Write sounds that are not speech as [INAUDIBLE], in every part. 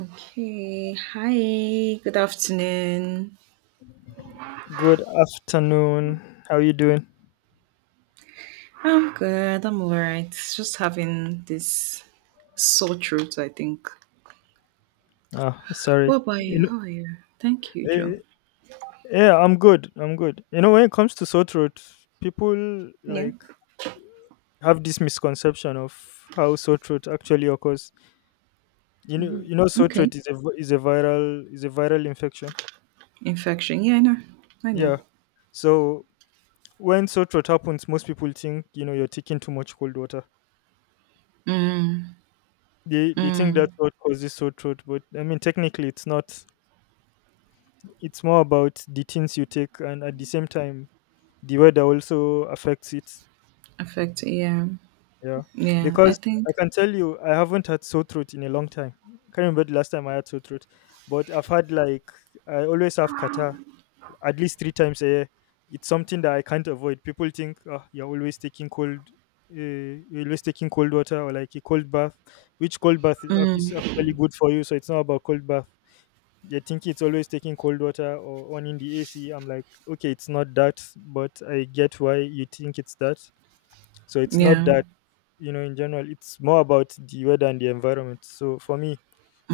Okay, hi, good afternoon. Good afternoon. How are you doing? I'm good, I'm all right. Just having this sore throat, I think. Oh, sorry. What about you? How are you? Thank you, Joe. eh, yeah, I'm good. I'm good. When it comes to sore throat, people Yeah. like have this misconception of how sore throat actually occurs. Sore Okay. throat is a vi- is a viral infection. Infection. Yeah, I know. I know. Yeah. So when sore throat happens, most people think you're taking too much cold water. Mm, They think mm, that's what causes sore throat, but I mean technically it's not. It's more about the things you take, and at the same time the weather also affects it. affect, yeah. Yeah, Yeah, I because I think. can tell you, I haven't had sore throat in a long time. I can't remember the last time I had sore throat, but I've had like I always have kata at least 3 times a year. It's something that I can't avoid. People think, oh, you're always taking cold water or like a cold bath, which cold bath is Mm, actually good for you. So it's not about cold bath. They think it's always taking cold water or on in the AC. I'm like, okay, it's not that, but I get why you think it's that. So it's not yeah, that, in general, it's more about the weather and the environment. So for me,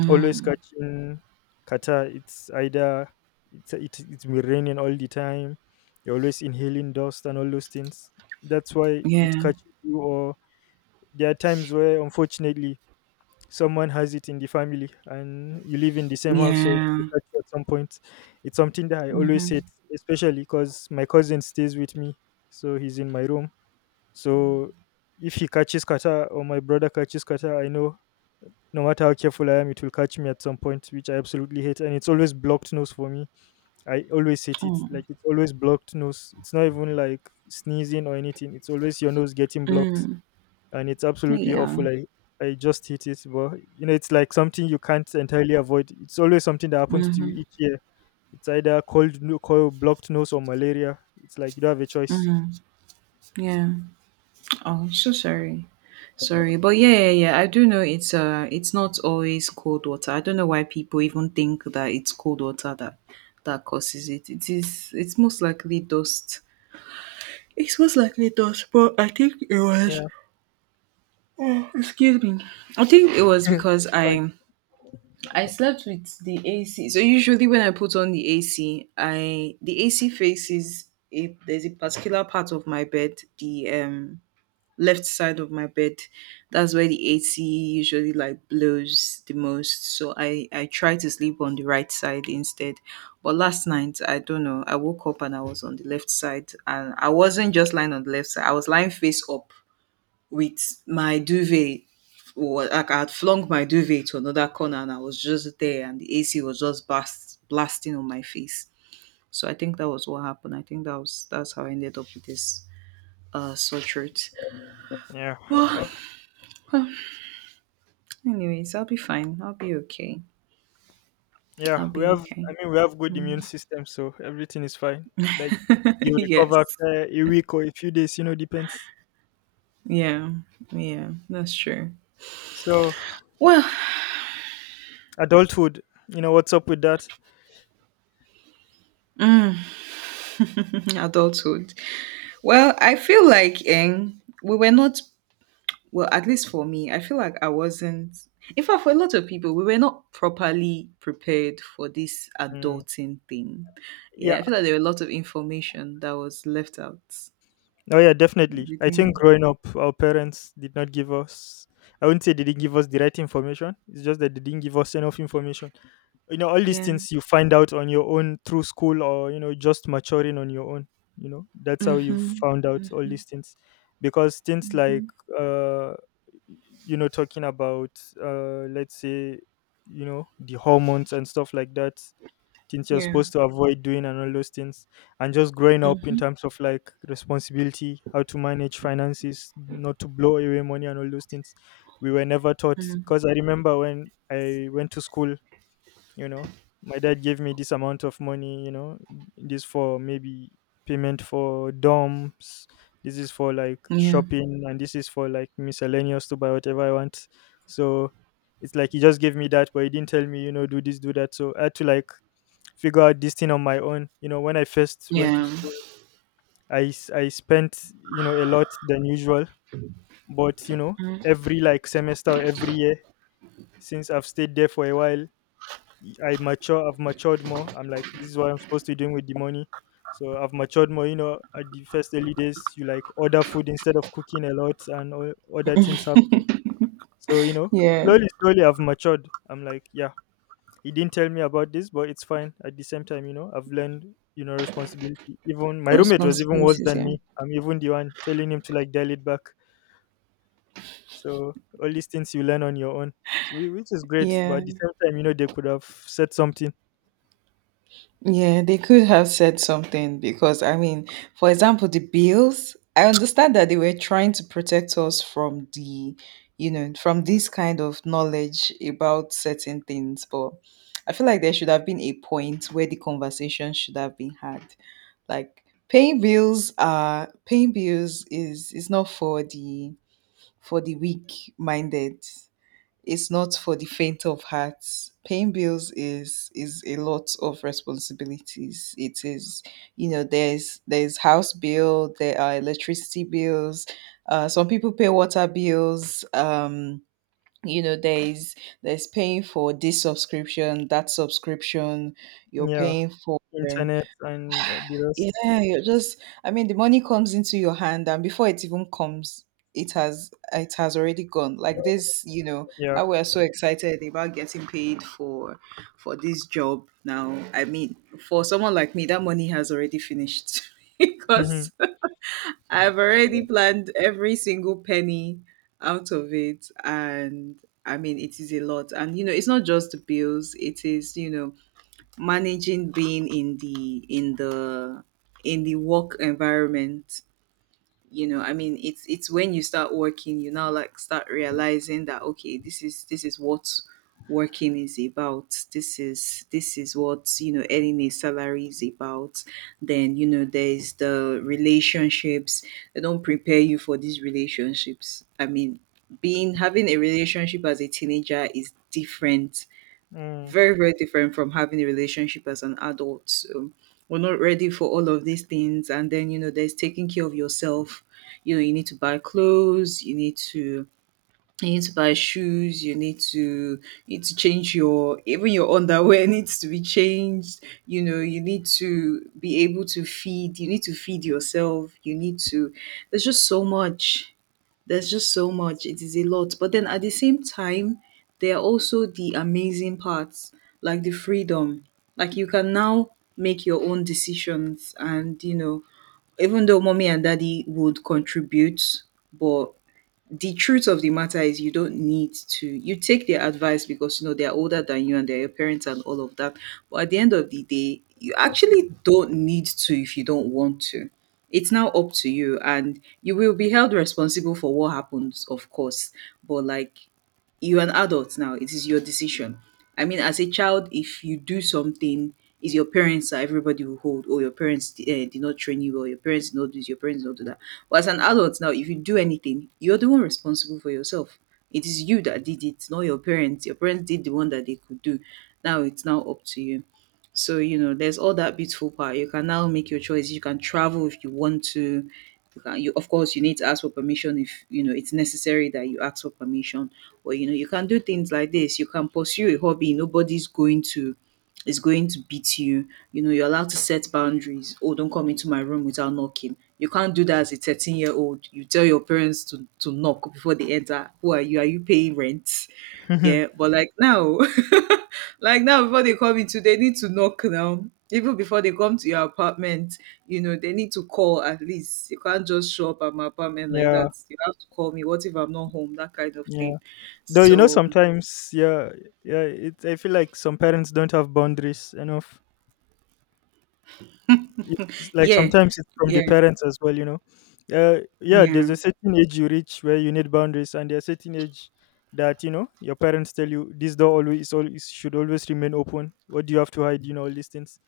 always catching Qatar, it's either it's it, it's been raining all the time. You're always inhaling dust and all those things. That's why it yeah, catches you. Or there are times where, unfortunately, someone has it in the family, and you live in the same house, so it yeah. will catch you at some point. It's something that I always hate, Mm-hmm. especially because my cousin stays with me, so he's in my room, so if he catches kata or my brother catches kata, I know no matter how careful I am, it will catch me at some point, which I absolutely hate. And it's always blocked nose for me. I always hate it. Oh, Like, it's always blocked nose. It's not even like sneezing or anything. It's always your nose getting blocked, mm, and it's absolutely yeah. awful. I just hate it, but it's like something you can't entirely avoid. It's always something that happens to you Mm-hmm. each year. It's either cold, no- cold blocked nose or malaria. It's like you don't have a choice. Yeah. Oh, I'm so sorry. Sorry. But yeah, yeah, yeah. I do know it's not always cold water. I don't know why people even think that it's cold water that causes it. It is it's most likely dust. Yeah, Excuse me. I think it was [LAUGHS] because it's fine. I slept with the AC. So usually when I put on the AC, I the AC faces a there's a particular part of my bed, the left side of my bed. That's where the AC usually like blows the most. So I try to sleep on the right side instead. But last night, I don't know, I woke up and I was on the left side, and I wasn't just lying on the left side. I was lying face up with my duvet like I had flung my duvet to another corner, and I was just there, and the AC was just blasting on my face. So I think that was what happened. I think that's how I ended up with this sore throat. Yeah, Well, oh, anyways, I'll be fine. I'll be okay. yeah. I'll We be have, okay. I mean, we have good immune system, so everything is fine. Like, you [LAUGHS] recover yes. after a week or a few days, depends. Yeah. Yeah. That's true. So Well, adulthood, what's up with that? [LAUGHS] adulthood. Well, I feel like we were not, well, at least for me, I feel like I wasn't. In fact, for a lot of people, we were not properly prepared for this Mm, adulting thing. Yeah, yeah. I feel like there were a lot of information that was left out. Oh yeah, definitely. I think Everything. growing up, our parents did not give us. I wouldn't say they didn't give us the right information. It's just that they didn't give us enough information. All these Yeah. things you find out on your own through school, or just maturing on your own. That's how you Mm-hmm. found out all these things, because things like, Mm-hmm. uh, talking about, let's say, the hormones and stuff like that, things you're Yeah. supposed to avoid doing and all those things, and just growing up in Mm-hmm. terms of like responsibility, how to manage finances, not to blow away money, and all those things we were never taught. Mm-hmm. Because I remember when I went to school, you know my dad gave me this amount of money. This for maybe payment for dorms, this is for like Yeah. shopping, and this is for like miscellaneous to buy whatever I want. So it's like he just gave me that, but he didn't tell me, do this, do that. So I had to like figure out this thing on my own, when I first went to Yeah. school, I spent, a lot than usual. But every like semester or every year, since I've stayed there for a while, I mature. I've matured more. I'm like, this is what I'm supposed to be doing with the money. So I've matured more. At the first early days, you like order food instead of cooking a lot, and all other things happen. So Yeah. slowly, slowly, I've matured. I'm like, yeah, he didn't tell me about this, but it's fine. At the same time, I've learned, responsibility. Even my roommate was even worse Responsibilities, than yeah. me. I'm even the one telling him to like dial it back. So all these things you learn on your own, so, which is great. But Yeah, at the same time, they could have said something. yeah, they could have said something because, I mean, for example, the bills, I understand that they were trying to protect us from from this kind of knowledge about certain things, but I feel like there should have been a point where the conversation should have been had. Like paying bills is not for the weak minded. It's not for the faint of heart. Paying bills is a lot of responsibilities. It is, there's house bill, there are electricity bills. Some people pay water bills. You know, there's there's paying for this subscription, that subscription. You're Yeah. paying for, Internet and the rest. yeah, you're just, I mean, the money comes into your hand, and before it even comes, it has already gone. Like this, you know Yeah. how we're so excited about getting paid for this job now. I mean, for someone like me, that money has already finished [LAUGHS] because [LAUGHS] I've already planned every single penny out of it, and I mean it is a lot. And you know, it's not just the bills, it is, managing, being in the work environment. You know, I mean it's when you start working, you now like start realizing that, okay, this is what working is about. This is what earning a salary is about. Then, you know, there's the relationships. They don't prepare you for these relationships. I mean, being having a relationship as a teenager is different, Mm. very very different from having a relationship as an adult. So we're not ready for all of these things. And then, you know, there's taking care of yourself. You know, you need to buy clothes. You need to buy shoes. You need to change your even your underwear [LAUGHS] needs to be changed. You know, you need to be able to feed. You need to feed yourself. You need to. There's just so much. There's just so much. It is a lot. But then at the same time, there are also the amazing parts, like the freedom. Like you can now make your own decisions. And, you know, even though mommy and daddy would contribute, but the truth of the matter is you don't need to. You take their advice because you know they're older than you and they're your parents and all of that, but at the end of the day you actually don't need to if you don't want to. It's now up to you, and you will be held responsible for what happens, of course, but like, you're an adult now. It is your decision. I mean, as a child, if you do something, is your parents that everybody will hold, or your parents did not train you well, your parents did not do this, your parents did not do that. But as an adult now, if you do anything, you're the one responsible for yourself. It is you that did it, not your parents. Your parents did the one that they could do. Now it's now up to you. So, you know, there's all that beautiful part. You can now make your choice. You can travel if you want to. Of course, you need to ask for permission if, you know, it's necessary that you ask for permission. Or, you know, you can do things like this. You can pursue a hobby. Nobody's going to beat you. You know, you're allowed to set boundaries. Oh, don't come into my room without knocking. You can't do that as a 13-year-old. You tell your parents to knock before they enter. Who are you? Are you paying rent? Yeah. [LAUGHS] But like now, [LAUGHS] like now, before they come into, they need to knock now. Even before they come to your apartment, you know, they need to call at least. You can't just show up at my apartment like yeah. that. You have to call me. What if I'm not home? That kind of Yeah. thing. Though, So, sometimes, yeah, yeah, it, I feel like some parents don't have boundaries enough. It's like yeah, sometimes it's from the yeah, parents as well. Yeah, there's yeah, a certain age you reach where you need boundaries, and there's a certain age that, your parents tell you, this door always should always remain open. What do you have to hide, all these things.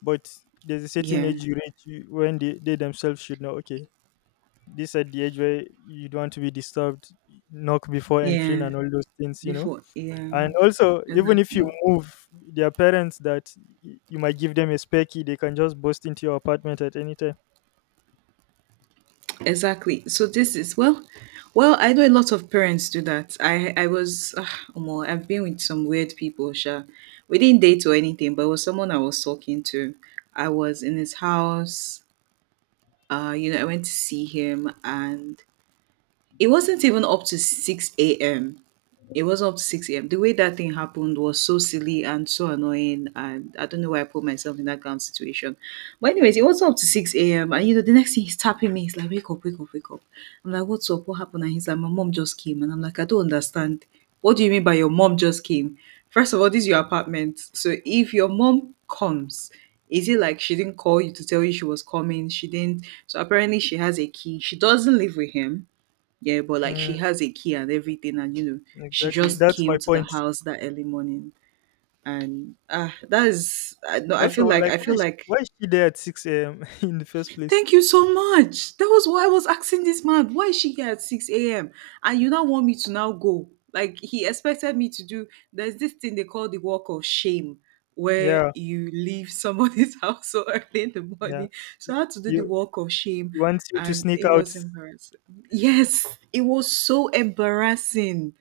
But there's a certain yeah, age you reach, when they themselves should know, okay, this at the age where you don't want to be disturbed, knock before entering, yeah. and all those things. Before, yeah, And also, even if you exactly. move, their parents that you might give them a spare key, they can just burst into your apartment at any time. Exactly. So this is well, well, I know a lot of parents do that. I was more. I've been with some weird people, sure. We didn't date or anything, but it was someone I was talking to. I was in his house. I went to see him, and it wasn't even up to 6 a.m. It wasn't up to 6 a.m. The way that thing happened was so silly and so annoying. And I don't know why I put myself in that kind of situation. But anyways, it wasn't up to 6 a.m. And, you know, the next thing he's tapping me, he's like, wake up, wake up, wake up. I'm like, what's up? What happened? And he's like, my mom just came. And I'm like, I don't understand. What do you mean by your mom just came? First of all, this is your apartment. So if your mom comes, is it like she didn't call you to tell you she was coming? She didn't. So apparently she has a key. She doesn't live with him. Yeah, but like Mm, she has a key and everything, and you know, she exactly, just that's my came to the point. house that early morning, and that is I no, I Also, feel like like, why is why is she there at 6 a.m. [LAUGHS] in the first place? thank you so much. That was why I was asking this man, why is she here at six a.m., and you now want me to now go. Like he expected me to do. There's this thing they call the walk of shame, where Yeah, you leave somebody's [LAUGHS] house so early in the yeah. morning. So I had to do the You walk of shame, he wants you to and sneak it out. was embarrassing. Yes, it was so embarrassing.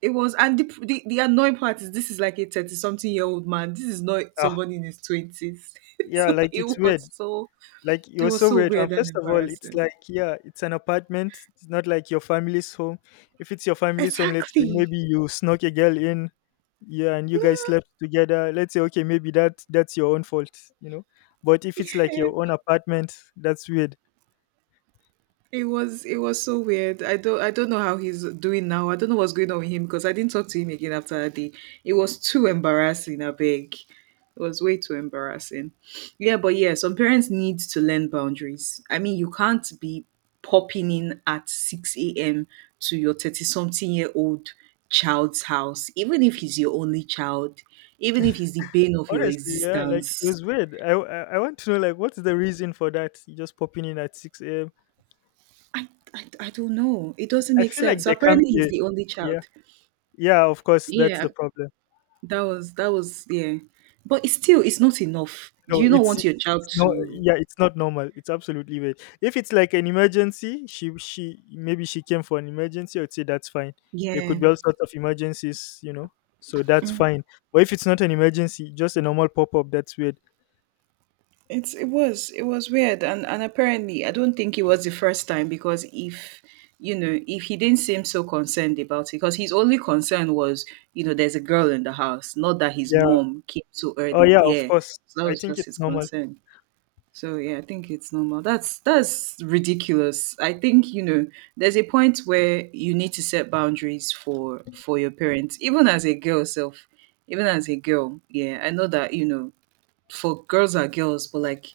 It was, and the annoying part is this is like a 30 something year old man. This is not Ah, somebody in his twenties. [LAUGHS] yeah, So like, it's weird. Like, it you're was so so weird. And weird and first of all, it's embarrassing. like, yeah, it's an apartment. It's not like your family's home. If it's your family's home, let's say maybe Exactly. you snuck a girl in, yeah, and you guys slept together. Let's say okay, maybe that's your own fault, you know. But if it's like your own [LAUGHS] apartment, that's weird. It was so weird. I don't know how he's doing now. I don't know what's going on with him because I didn't talk to him again after that day. It was too embarrassing, I beg. It was way too embarrassing. Yeah, but yeah, some parents need to learn boundaries. I mean, you can't be popping in at 6 a.m. to your 30 something year old child's house, even if he's your only child, even if he's the bane of your Honestly, yeah, like, it existence. was weird. I want to know, like, what's the reason for that? You just popping in at 6 a.m. I, I don't know. It doesn't I make feel like sense. So there can apparently be, he's a, the only yeah, child. yeah. Of course, that's Yeah, the problem. that was yeah. But it's still, it's not enough. Do No, you not it's want it's your it's child not. to, Yeah, it's not normal. It's absolutely weird. If it's like an emergency, she maybe she came for an emergency. I'd say that's fine. There could yeah. be all sorts of emergencies. So that's fine. But if it's not an emergency, just a normal pop up, that's weird. It was weird, and apparently I don't think it was the first time because if you know, if he didn't seem so concerned about it, because his only concern was there's a girl in the house, not that his Yeah. mom came so Oh early. yeah. Of Yeah. course. So that I was think just it's his normal. concern. So, yeah, I think it's normal. That's ridiculous. I think there's a point where you need to set boundaries for your parents, even as a girl self, even as a girl. Yeah, I know that for girls are girls, but like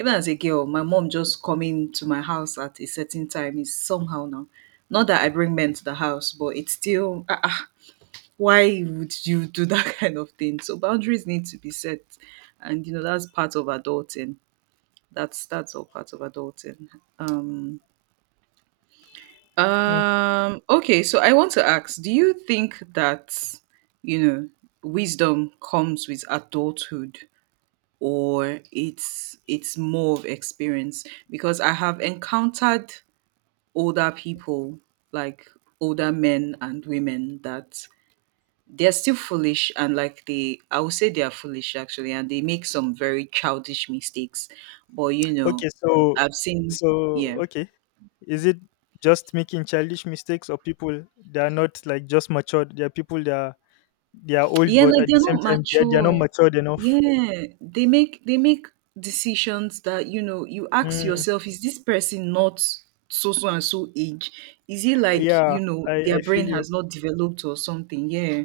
even as a girl, my mom just coming to my house at a certain time is somehow now. Not that I bring men to the house, but it's still why would you do that [LAUGHS] kind of thing? So boundaries need to be set, and that's part of adulting, that's all part of adulting. um Hmm. um okay so I want to ask, do you think that you know wisdom comes with adulthood, or it's more of experience, because I have encountered older people, like older men and women, that they're still foolish, and like they I would say they are foolish actually, and they make some very childish mistakes, but you Okay, know so I've seen, so yeah. okay. Is it just making childish mistakes or people they are not like just matured? They are people, they are old, Yeah, but like at the they're same not time, they are not mature. matured enough. Yeah, they make decisions that you ask Mm, yourself: is this person not so so and so age? Is it like yeah, you know I, their I feel brain you. has not developed or something? Yeah,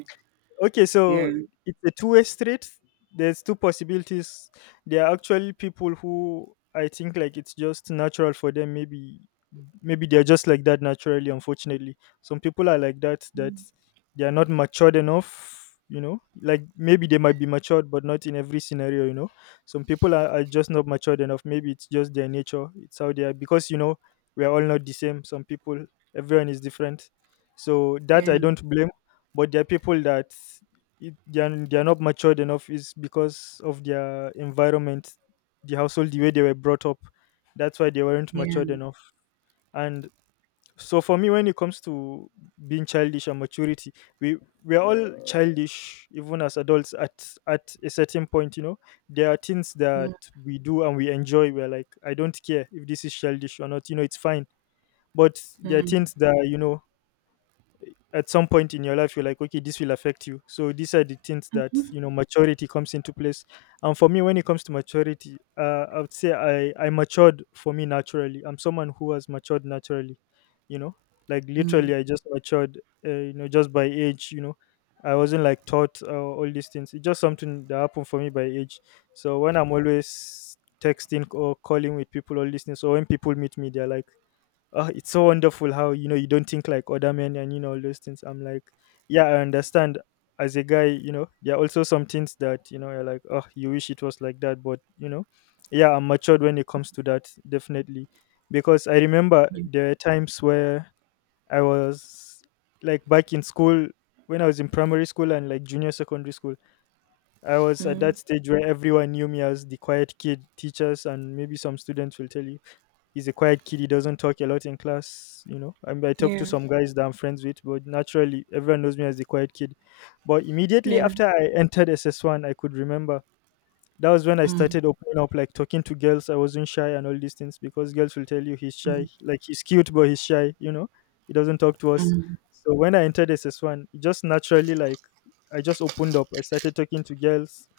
Okay, so yeah, it's a two-way street. There's two possibilities. There are actually people who I think like, it's just natural for them. Maybe they're just like that naturally. Unfortunately, some people are like that, that they are not matured enough. Like, maybe they might be matured, but not in every scenario. Some people are just not matured enough. Maybe it's just their nature. It's how they are, because we are all not the same. Some people, everyone is different. So that I yeah, don't blame, but there are people that, they are not matured enough, is because of their environment, the household, the way they were brought up. That's why they weren't matured enough. And so for me, when it comes to being childish and maturity, we we are all childish even as adults at a certain point. There are things yeah. that we do and we enjoy, we're like, I don't care if this is childish or not. It's fine. But there are Mm, things that, at some point in your life, you're like, okay, this will affect you, so these are the things that, maturity comes into place. And for me, when it comes to maturity, I would say, I matured. For me naturally, I'm someone who has matured naturally. you know like, literally, mm, I just matured, just by age. I wasn't like taught, all these things. It's just something that happened for me by age. So when I'm always texting or calling with people, all these things, or when people meet me, they're like, oh, it's so wonderful how, you don't think like other men, and all those things. I'm like, yeah, I understand. As a guy, you know, there are also some things that you know you're like, oh, you wish it was like that, but you know, yeah, I'm matured when it comes to that, definitely, because I remember there are times where I was like back in school when I was in primary school and like junior secondary school. I was at mm, that stage where everyone knew me as the quiet kid. Teachers and maybe some students will tell you he's a quiet kid. He doesn't talk a lot in class. You know, I mean, I talk to yeah, some guys that I'm friends with, but naturally, everyone knows me as the quiet kid. But mm, immediately yeah, yeah, after I entered SS1, I could remember that was when I mm, started opening up, like talking to girls. I wasn't shy and all these things because girls will tell you he's shy, like he's cute but he's shy. You know, he doesn't talk to us. mm, So when I entered S S one, it just naturally, like, I just opened up. I started talking to girls,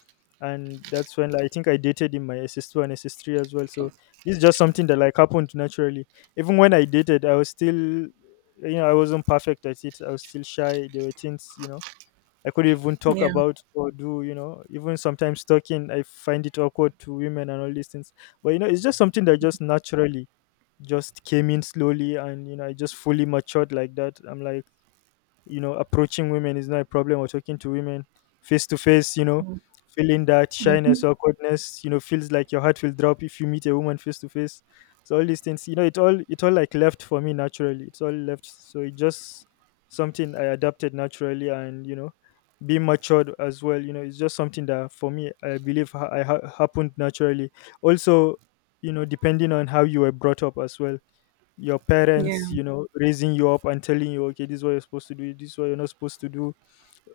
and that's when, like, I think I dated in my S S 2 and S S 3 as well. So this is just something that like happened naturally. Even when I dated, I was still, you know, I wasn't perfect at it. I was still shy. There were things, you know, I could even talk yeah, about or do, you know. Even sometimes talking, I find it awkward to women and all these things. But, you know, it's just something that just naturally just came in slowly, and, you know, I just fully matured like that. I'm like, you know, approaching women is not a problem, or talking to women face to face, you know, feeling that shyness, mhm, awkwardness, you know, feels like your heart will drop if you meet a woman face to face. So all these things, you know, it all, like, left for me naturally. It's all left. So it just something I adapted naturally, and, you know, being matured as well, you know, it's just something that for me I believe happened naturally. Also, you know, depending on how you were brought up as well, your parents, yeah, you know, raising you up and telling you, okay, this is what you're supposed to do, this is what you're not supposed to do.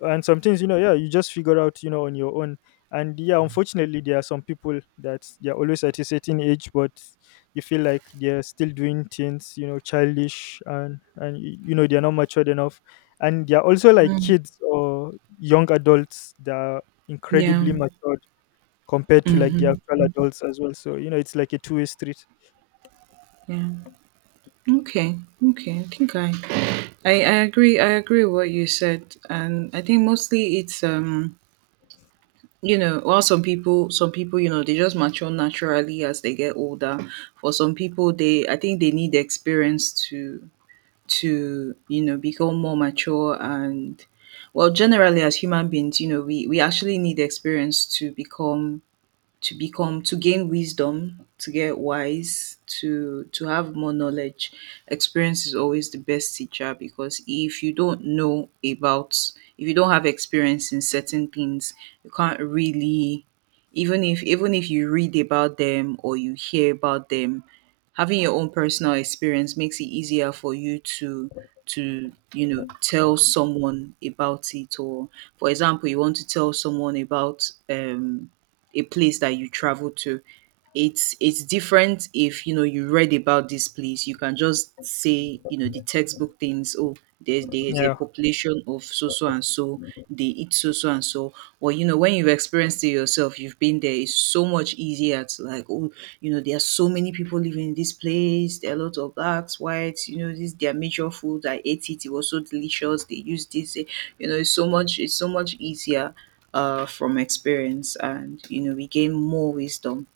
And some things, you know, yeah, you just figure out, you know, on your own. And yeah, unfortunately, there are some people that they're always at a certain age, but you feel like they're still doing things, you know, childish, and, you know, they're not matured enough. And they're also like kids or young adults that are incredibly yeah, matured compared to like the mhm, actual adults as well. So, you know, it's like a two-way street. yeah. Okay, okay. I think I agree. I agree with what you said, and I think mostly it's, well, some people, they just mature naturally as they get older. For some people, they I think they need experience to become more mature, and well, generally, as human beings, we actually need experience to become to become to gain wisdom, to get wise, to have more knowledge. Experience is always the best teacher, because if you don't have experience in certain things, you can't really, even if you read about them or you hear about them, having your own personal experience makes it easier for you to tell someone about it, or, for example, you want to tell someone about a place that you travel to. It's different if you read about this place. You can just say the textbook things: oh, there's a Yeah. population of so so and so, they eat so so and so. Or when you've experienced it yourself, you've been there, it's so much easier to, like, oh, there are so many people living in this place, there are a lot of blacks, whites, this their major food. I ate it, it was so delicious, they use this, it's so much easier, from experience, and we gain more wisdom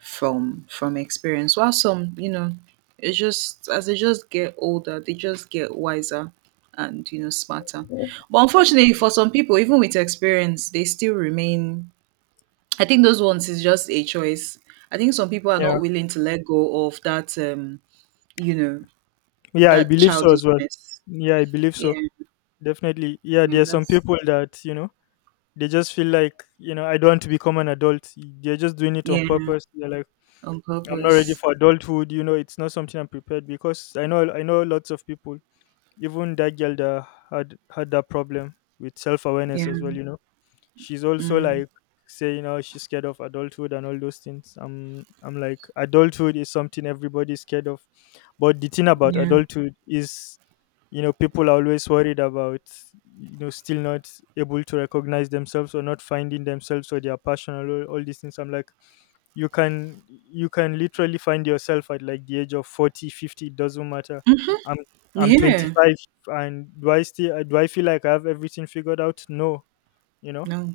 from experience. While some, it's just as they just get older, they just get wiser and smarter. But unfortunately, for some people, even with experience, they still remain. I think those ones is just a choice. I think some people are Yeah. not willing to let go of you know, Yeah, I that believe so as well. childishness. Yeah, I believe so. Yeah, Definitely. Yeah, yeah, there are some that's, people that, you know, they just feel like, you know, I don't want to become an adult. They're just doing it on yeah, purpose. They're like, on I'm not ready purpose. for adulthood, you know. It's not something I'm prepared because I know lots of people, even that girl that had had that problem with self awareness Yeah, as well, you know, she's also mm, like saying how she's scared of adulthood and all those things. I'm like, adulthood is something everybody's scared of. But the thing about yeah, adulthood is, you know, people are always worried about, you know, still not able to recognize themselves or not finding themselves or their passion or all these things. I'm like, you can literally find yourself at like the age of 40, 50, it doesn't matter. I'm i'm yeah. 25, and do I feel like I have everything figured out? No, you know. No.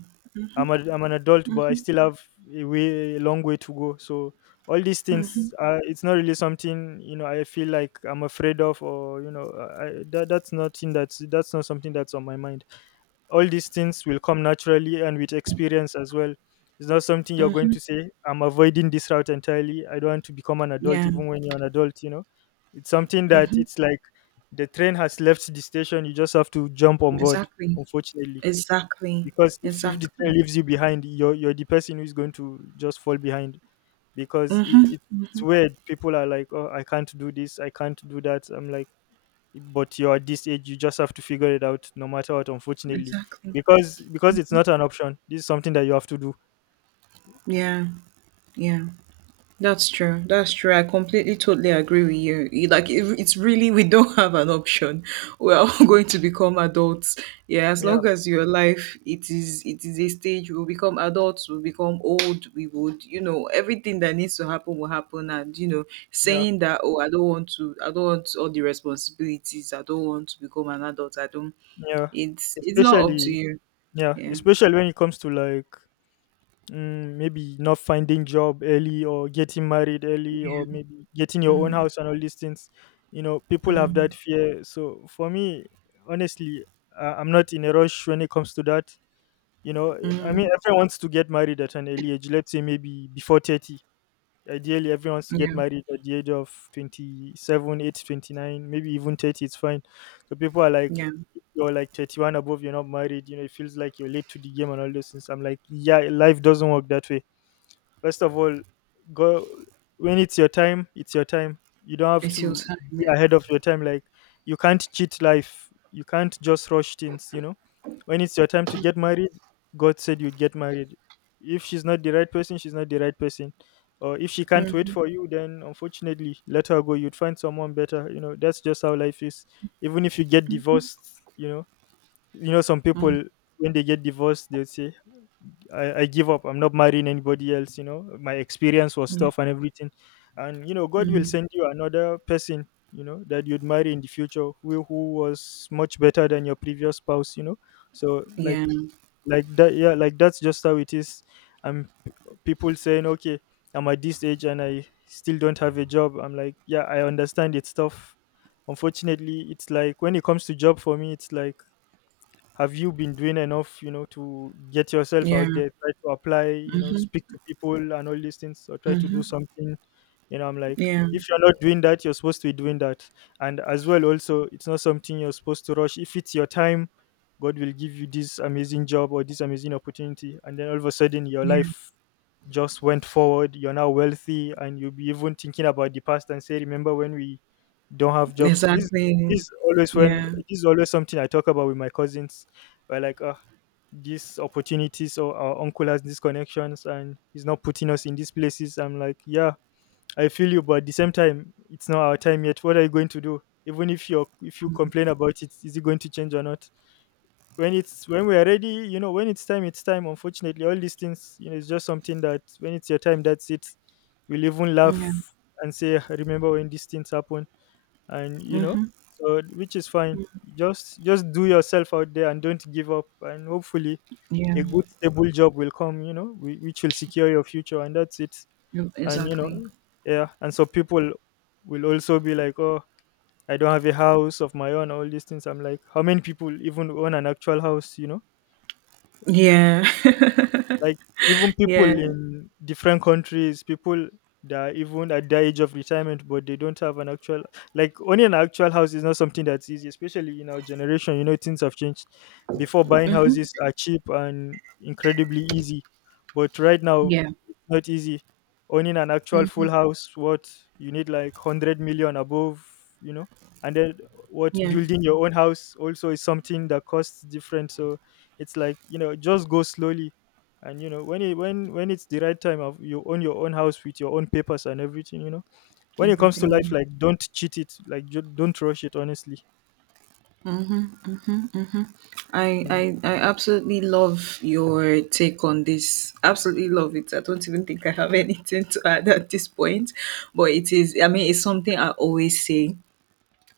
I'm an adult, but I still have a long way to go. So all these things, Mhm. It's not really something, you know, I feel like I'm afraid of, or you know, that that's nothing, that's not something that's on my mind. All these things will come naturally and with experience as well. It's not something you're going to Mhm. say, I'm avoiding this route entirely. I don't want to become an adult, Yeah. even when you're an adult. You know, it's something that, Mhm. it's like the train has left the station. You just have to jump on board. Exactly. Unfortunately, Exactly. because if the train Exactly. leaves you behind, you're the person who's going to just fall behind because it, Mhm. it, it's weird. People are like, oh, I can't do this, I can't do that. I'm like, but you're at this age, you just have to figure it out no matter what, unfortunately, Exactly. because it's not an option. This is something that you have to do. Yeah. Yeah. That's true. That's true. I completely, totally agree with you. Like, it's really, we don't have an option. We are all [LAUGHS] going to become adults. Yeah, as Yeah, long as your life, it is a stage. We'll become adults. We'll become old. We would, you know, everything that needs to happen will happen. And you know, yeah, saying that, oh, I don't want all the responsibilities. I don't want to become an adult. I don't. yeah, It's not up to especially you. yeah, Yeah. especially when it comes to like, maybe not finding job early, or getting married early, or Yeah. maybe getting your own house and all these things, you know, people have that Mm, fear. So for me, honestly, I'm not in a rush when it comes to that, you know. I mean, mm, everyone wants to get married at an early age, let's say maybe before 30. Ideally, everyone wants to get yeah. married at the age of 27, 8, 29, maybe even 30, it's fine. So people are like, Yeah. if you're like 31 above, you're not married, you know, it feels like you're late to the game and all those things. I'm like, yeah, life doesn't work that way. First of all, go when it's your time, it's your time. You don't have It's your to time. be Yeah. ahead of your time. Like, you can't cheat life. You can't just rush things, you know. When it's your time to get married, God said you'd get married. If she's not the right person, she's not the right person. Or if she can't wait for you, then unfortunately, let her go. You'd find someone better. You know, that's just how life is. Even if you get divorced, you know, some Mm, people, when they get divorced, they'll say, I give up. I'm not marrying anybody else, you know. My experience was tough and everything. And you know, God will send you another person, you know, that you'd marry in the future, who was much better than your previous spouse, you know. So, like, yeah. That, yeah, like that's just how it is. And people saying, okay, I'm at this age and I still don't have a job. I'm like, yeah, I understand, it's tough. Unfortunately, it's like when it comes to job for me, it's like, have you been doing enough, you know, to get yourself Yeah. out there, try to apply, you know, speak to people and all these things, or try to do Mhm. something? You know, I'm like, Yeah. if you're not doing that, you're supposed to be doing that. And as well, also, it's not something you're supposed to rush. If it's your time, God will give you this amazing job or this amazing opportunity, and then all of a sudden your Yeah. life just went forward. You're now wealthy, and you'll be even thinking about the past and say, "Remember when we don't have jobs?" This Exactly. is always when Yeah. this is always something I talk about with my cousins. We're like, "Ah, these opportunities, or our uncle has these connections, and he's not putting us in these places." I'm like, "Yeah, I feel you, but at the same time, it's not our time yet. What are you going to do? Even if you complain about it, is it going to change or not?" When we're ready, you know, when it's time, it's time, unfortunately. All these things, you know, it's just something that when it's your time, that's it. We'll even Yeah. laugh and say, "Ah, remember when these things happen," and, you know, so which is fine. Just do yourself out there and don't give up, and hopefully Yeah. a good stable job will come, you know, which will secure your future, and that's it. Yep, And you know, exactly. yeah, and so people will also be like, oh, I don't have a house of my own, all these things. I'm like, how many people even own an actual house, you know? Yeah. Like, even [LAUGHS] people yeah. in different countries, people that are even at the age of retirement, but they don't have an actual, like, owning an actual house is not something that's easy, especially in our generation. You know, things have changed. Before, buying Mhm. houses are cheap and incredibly easy, but right now Yeah. it's not easy. Owning an actual full house, what you need like 100 million above, you know, and then, what, Yeah. building your own house also is something that costs different. So it's like, just go slowly, and when it when it's the right time of you own your own house with your own papers and everything, when it comes to life, Everything. like don't cheat it, like don't rush it honestly. I, Mm. I I absolutely love your take on this. Absolutely love it. I don't even think I have [LAUGHS] anything to add at this point, but it is. I mean, it's something I always say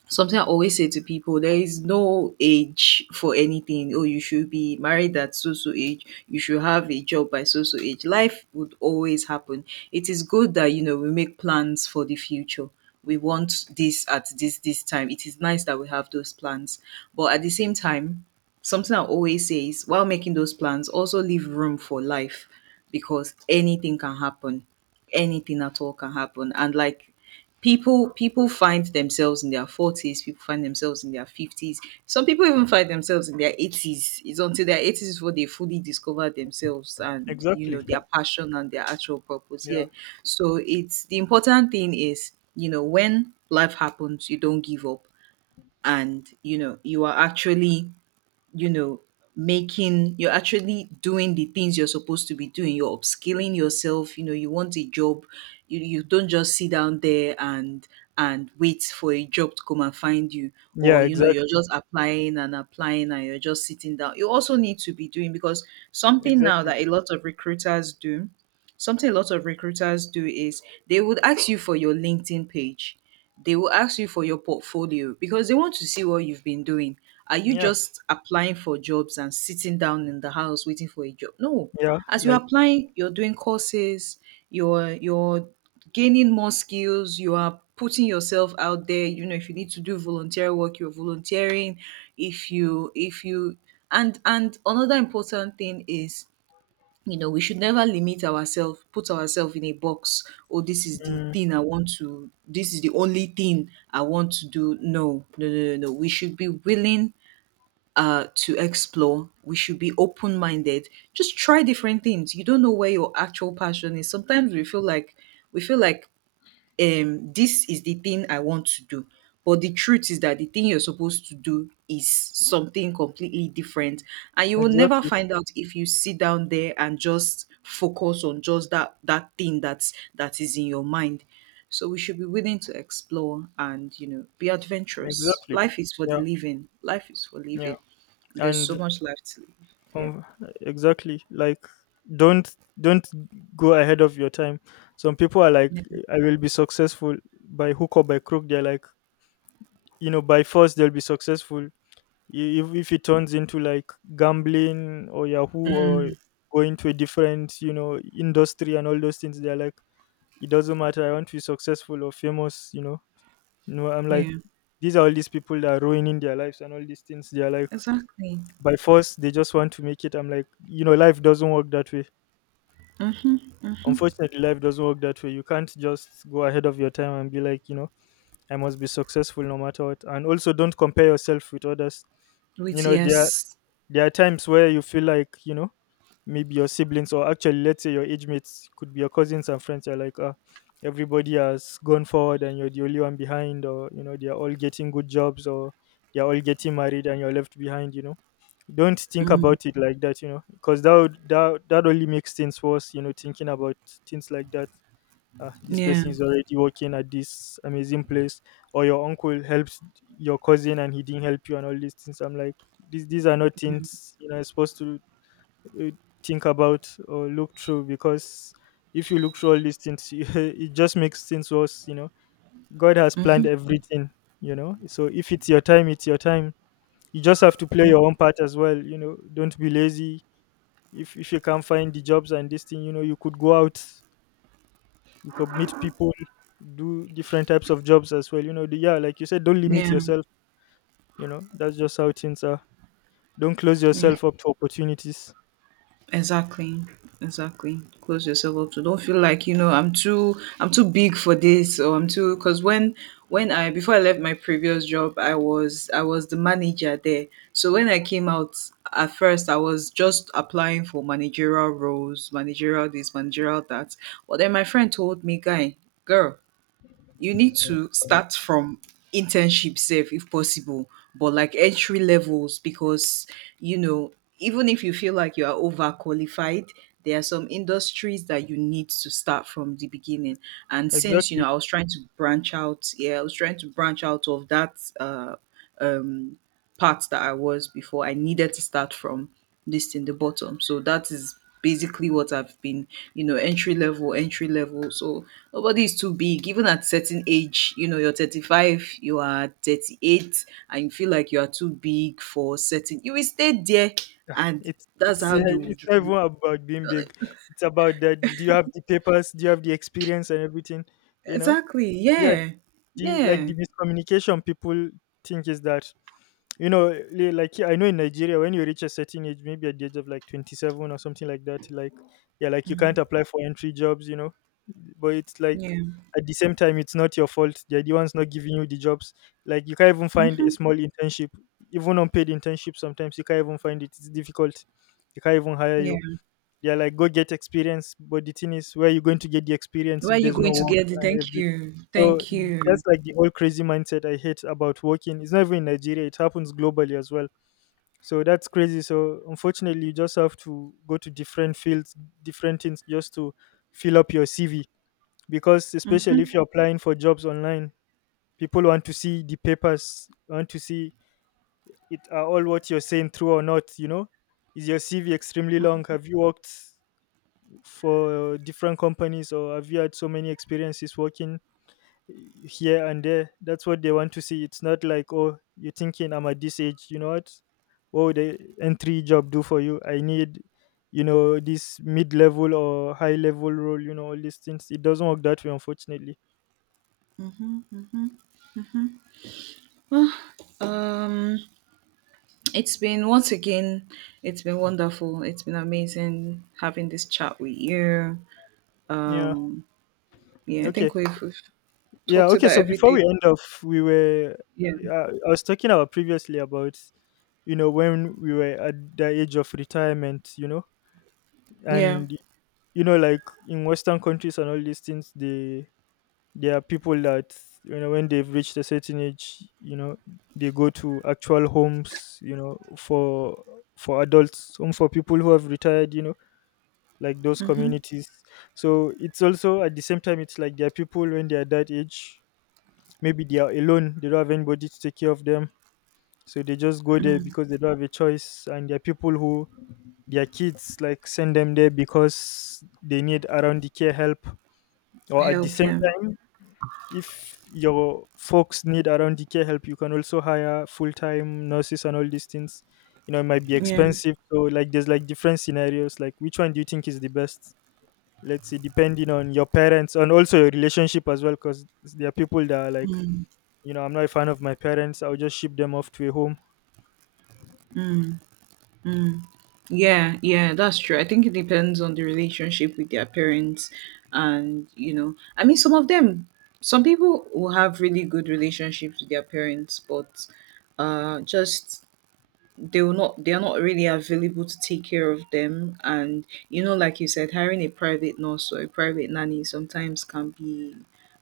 something I always say to people: there is no age for anything. Oh, you should be married at so so age, you should have a job by so so age. Life would always happen. It is good that we make plans for the future. We want this at this time. It is nice that we have those plans. But at the same time, something I always say is, while making those plans, also leave room for life, because anything can happen, anything at all can happen. And, like, people find themselves in their 40s, people find themselves in their 50s, some people even find themselves in their 80s. It's until their 80s before they fully discover themselves, and you Exactly. know their passion and their actual purpose. Yeah. Yeah. So, it's the important thing is, when life happens, you don't give up, and you know you're actually doing the things you're supposed to be doing. You're upskilling yourself. You want a job, you don't just sit down there and wait for a job to come and find you. Or Yeah. You're Exactly. just applying and applying, and you're just sitting down. You also need to be doing, because something now Exactly. that a lot of recruiters do something a lot of recruiters do is, they would ask you for your LinkedIn page, they will ask you for your portfolio, because they want to see what you've been doing. Are you Yeah. just applying for jobs and sitting down in the house waiting for a job? No. Yeah. As you're Like. applying, you're doing courses, you're gaining more skills, you are putting yourself out there. You know, if you need to do volunteer work, you're volunteering. If you and another important thing is, we should never limit ourselves, put ourselves in a box. Oh this is the Mm. thing I want to this is the only thing I want to do. No, no, no, no, no, we should be willing, to explore. We should be open minded. Just try different things. You don't know where your actual passion is. Sometimes we feel like, this is the thing I want to do. But the truth is that the thing you're supposed to do is something completely different. And you will never Exactly. find out if you sit down there and just focus on just that thing that is in your mind. So we should be willing to explore and be adventurous. Exactly. Life is for the Yeah. living. Life is for Yeah. living. There's so And much life to live. Yeah. um, exactly, like don't don't go ahead of your time. Some people are like, Yeah. I will be successful by hook or by crook. They're like, by force they'll be successful. If it turns into like gambling or yahoo or going to a different industry and all those things, they're like, it doesn't matter, I want to be successful or famous, you know. No, I'm like, Yeah. these are all these people that are ruining their lives and all these things. They're like, Exactly. by force they just want to make it. I'm like, you know, life doesn't work that way. Mm-hmm. Unfortunately, life doesn't work that way. You can't just go ahead of your time and be like, you know, I must be successful no matter what. And also, don't compare yourself with others. You With know there, yes. there are times where you feel like, you know, maybe your siblings, or actually let's say your age mates could be your cousins and friends, are like, ah, everybody has gone forward and you're the only one behind, or you know, they're all getting good jobs or they're all getting married and you're left behind, you know. Don't think Mm. about it like that, you know, because that would, that that only makes things worse, you know, thinking about things like that, ah, this Yeah. person is already working at this amazing place, or your uncle helps your cousin and he didn't help you, and all these things. I'm like, these are not Yeah. things you know supposed to uh, think about or look through, because if you look through all these things, [LAUGHS] it just makes things worse. You know, God has planned everything. You know, so if it's your time, it's your time. You just have to play Mm. your own part as well. You know, don't be lazy. If you can't find the jobs and this thing, you know, you could go out, you could meet people, do different types of jobs as well, yeah, like you said, don't limit Yeah. yourself. You know, that's just how things are. Don't close Yeah, yourself up to opportunities. exactly. Exactly. Close yourself up to, don't feel like, I'm too, I'm too big for this, or I'm too because when I before I left my previous job, I was the manager there. So when I came out, at first I was just applying for managerial roles, managerial this, managerial that. But then my friend told me, girl, you need to start from internship safe if possible, but like entry levels, because you know even if you feel like you are overqualified, there are some industries that you need to start from the beginning. And since Exactly. I was trying to branch out of that, uh, um part that I was before. I needed to start from this, in the bottom. So that is basically what I've been, entry level, entry level. So nobody is too big. Even at certain age, you're 35, you are 38, and you feel like you are too big for certain. You will stay there, and it's that's it's how yeah, you it's not even would. about being big, it's about that, do you have the papers, do you have the experience and everything, you know? Exactly. Yeah. Yeah. the like Yeah. the miscommunication people think is that like I know in Nigeria when you reach a certain age, maybe at the age of like 27 or something like that, like, yeah, like you can't apply for entry jobs, you know? But it's like, Yeah. at the same time, it's not your fault, they're the ones not giving you the jobs. Like you can't even find a small internship, even unpaid internship, sometimes you can't even find it, it's difficult, they can't even hire you. Yeah. They're like, go get experience. But the thing is, where are you going to get the experience Where are if you there's no going to work get it? and Thank everything? you. So Thank you. that's like the whole crazy mindset I hate about working. It's not even in Nigeria, it happens globally as well. So that's crazy. So unfortunately, you just have to go to different fields, different things just to fill up your CV. Because especially if you're applying for jobs online, people want to see the papers, want to see it, are all what you're saying true or not, you know? Is your CV extremely long? Have you worked for different companies or have you had so many experiences working here and there? That's what they want to see. It's not like, oh, you're thinking I'm at this age, you know, what would the entry job do for you, I need, you know, this mid-level or high level role, you know, all these things. It doesn't work that way, unfortunately. [SIGHS] Um. It's been, once again, it's been wonderful. It's been amazing having this chat with you. Yeah. Um, yeah, I Okay. think we've Yeah. talked Okay. about So before we everything. end off, we were Yeah, I was talking about previously about, when we were at the age of retirement, you know, yeah, and you know, like in western countries and all these things, they there are people that, you know, when they've reached a certain age, you know, they go to actual homes, you know, for adults home, for people who have retired, you know, like those communities. So it's also at the same time, it's like there are people when they are that age, maybe they are alone, they don't have anybody to take care of them, so they just go there because they don't have a choice. And there are people who, their kids like send them there because they need around the care help. Or at the help. same Yeah, time, if your folks need around the care help, you can also hire full time nurses and all these things. You know, it might be yeah, expensive. So like there's like different scenarios. Like which one do you think is the best? Let's say depending on your parents and also your relationship as well, because there are people that are like, you know, I'm not a fan of my parents, I'll just ship them off to a home. yeah, yeah. That's true. I think it depends on the relationship with their parents, and I mean, some people will have really good relationships with their parents, but just, they are not really available to take care of them. And like you said, hiring a private nurse or a private nanny sometimes can be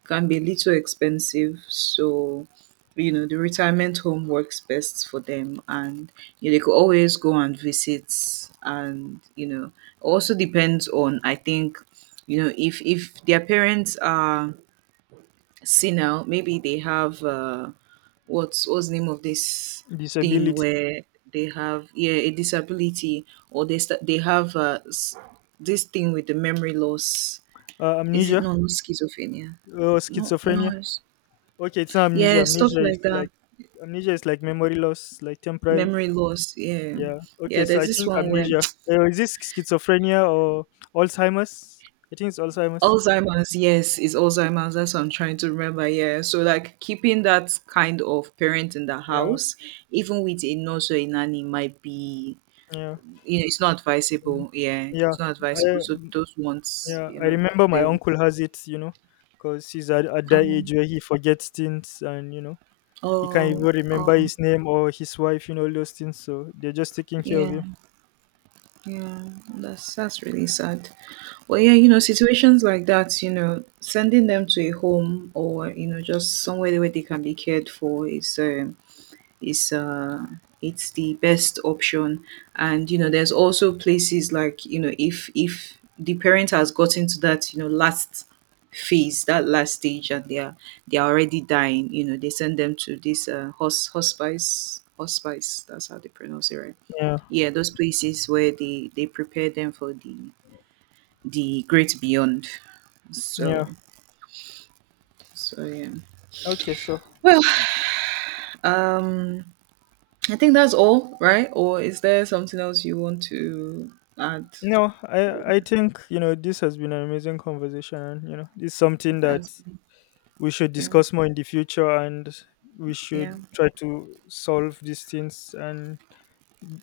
can be a little expensive. So the retirement home works best for them. And they could always go and visit. And you know, also depends on, I think, if their parents are senile, maybe they have what's the name of this thing Disability. where they have, yeah, a disability. Or they have, this thing with the memory loss. Is it, Amnesia. no, not schizophrenia. Or No, no, schizophrenia. Okay, it's not amnesia. yeah, stuff Amnesia is like that, like, memory loss, like temporary. memory loss, yeah. Yeah. Okay. Yeah, So there's I this think one where amnesia. [TSK] Is this schizophrenia or Alzheimer's? I think it's Alzheimer's. Alzheimer's, yes, is Alzheimer's. That's what I'm trying to remember. Yeah. So, like, keeping that kind of parent in the Yeah. house, even with a nurse or a nanny, might be Yeah. you know, it's not Mm. advisable. Yeah, Yeah. it's not advisable. I So those ones, Yeah. you I know, remember my they will- uncle has it. You know, because he's at that oh, age where he forgets things, and you know he can't even oh, oh, remember his name or his wife. You know, all those things. So they're just taking care of yeah, him. yeah. That's really sad. Well, yeah, situations like that, sending them to a home or just somewhere where they can be cared for is it's the best option. And there's also places like, if the parent has gotten to that last stage, and they are already dying. They send them to this hospice. That's how they pronounce it, right? Yeah. Yeah, those places where they prepare them for the great beyond. Yeah. So so yeah. Okay. So. Well, um I think that's all, right? Or is there something else you want to add? No, I think you know this has been an amazing conversation, and you know it's something that That's, we should yeah, discuss more in the future, and we should yeah, try to solve these things and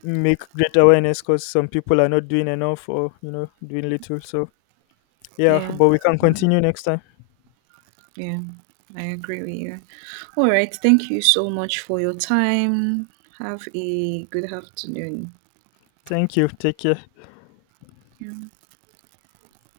make great awareness because some people are not doing enough or you know doing little. So yeah, yeah, but we can continue next time. yeah. I agree with you. All right. Thank you so much for your time. Have a good afternoon. Thank you. Take care. Yeah.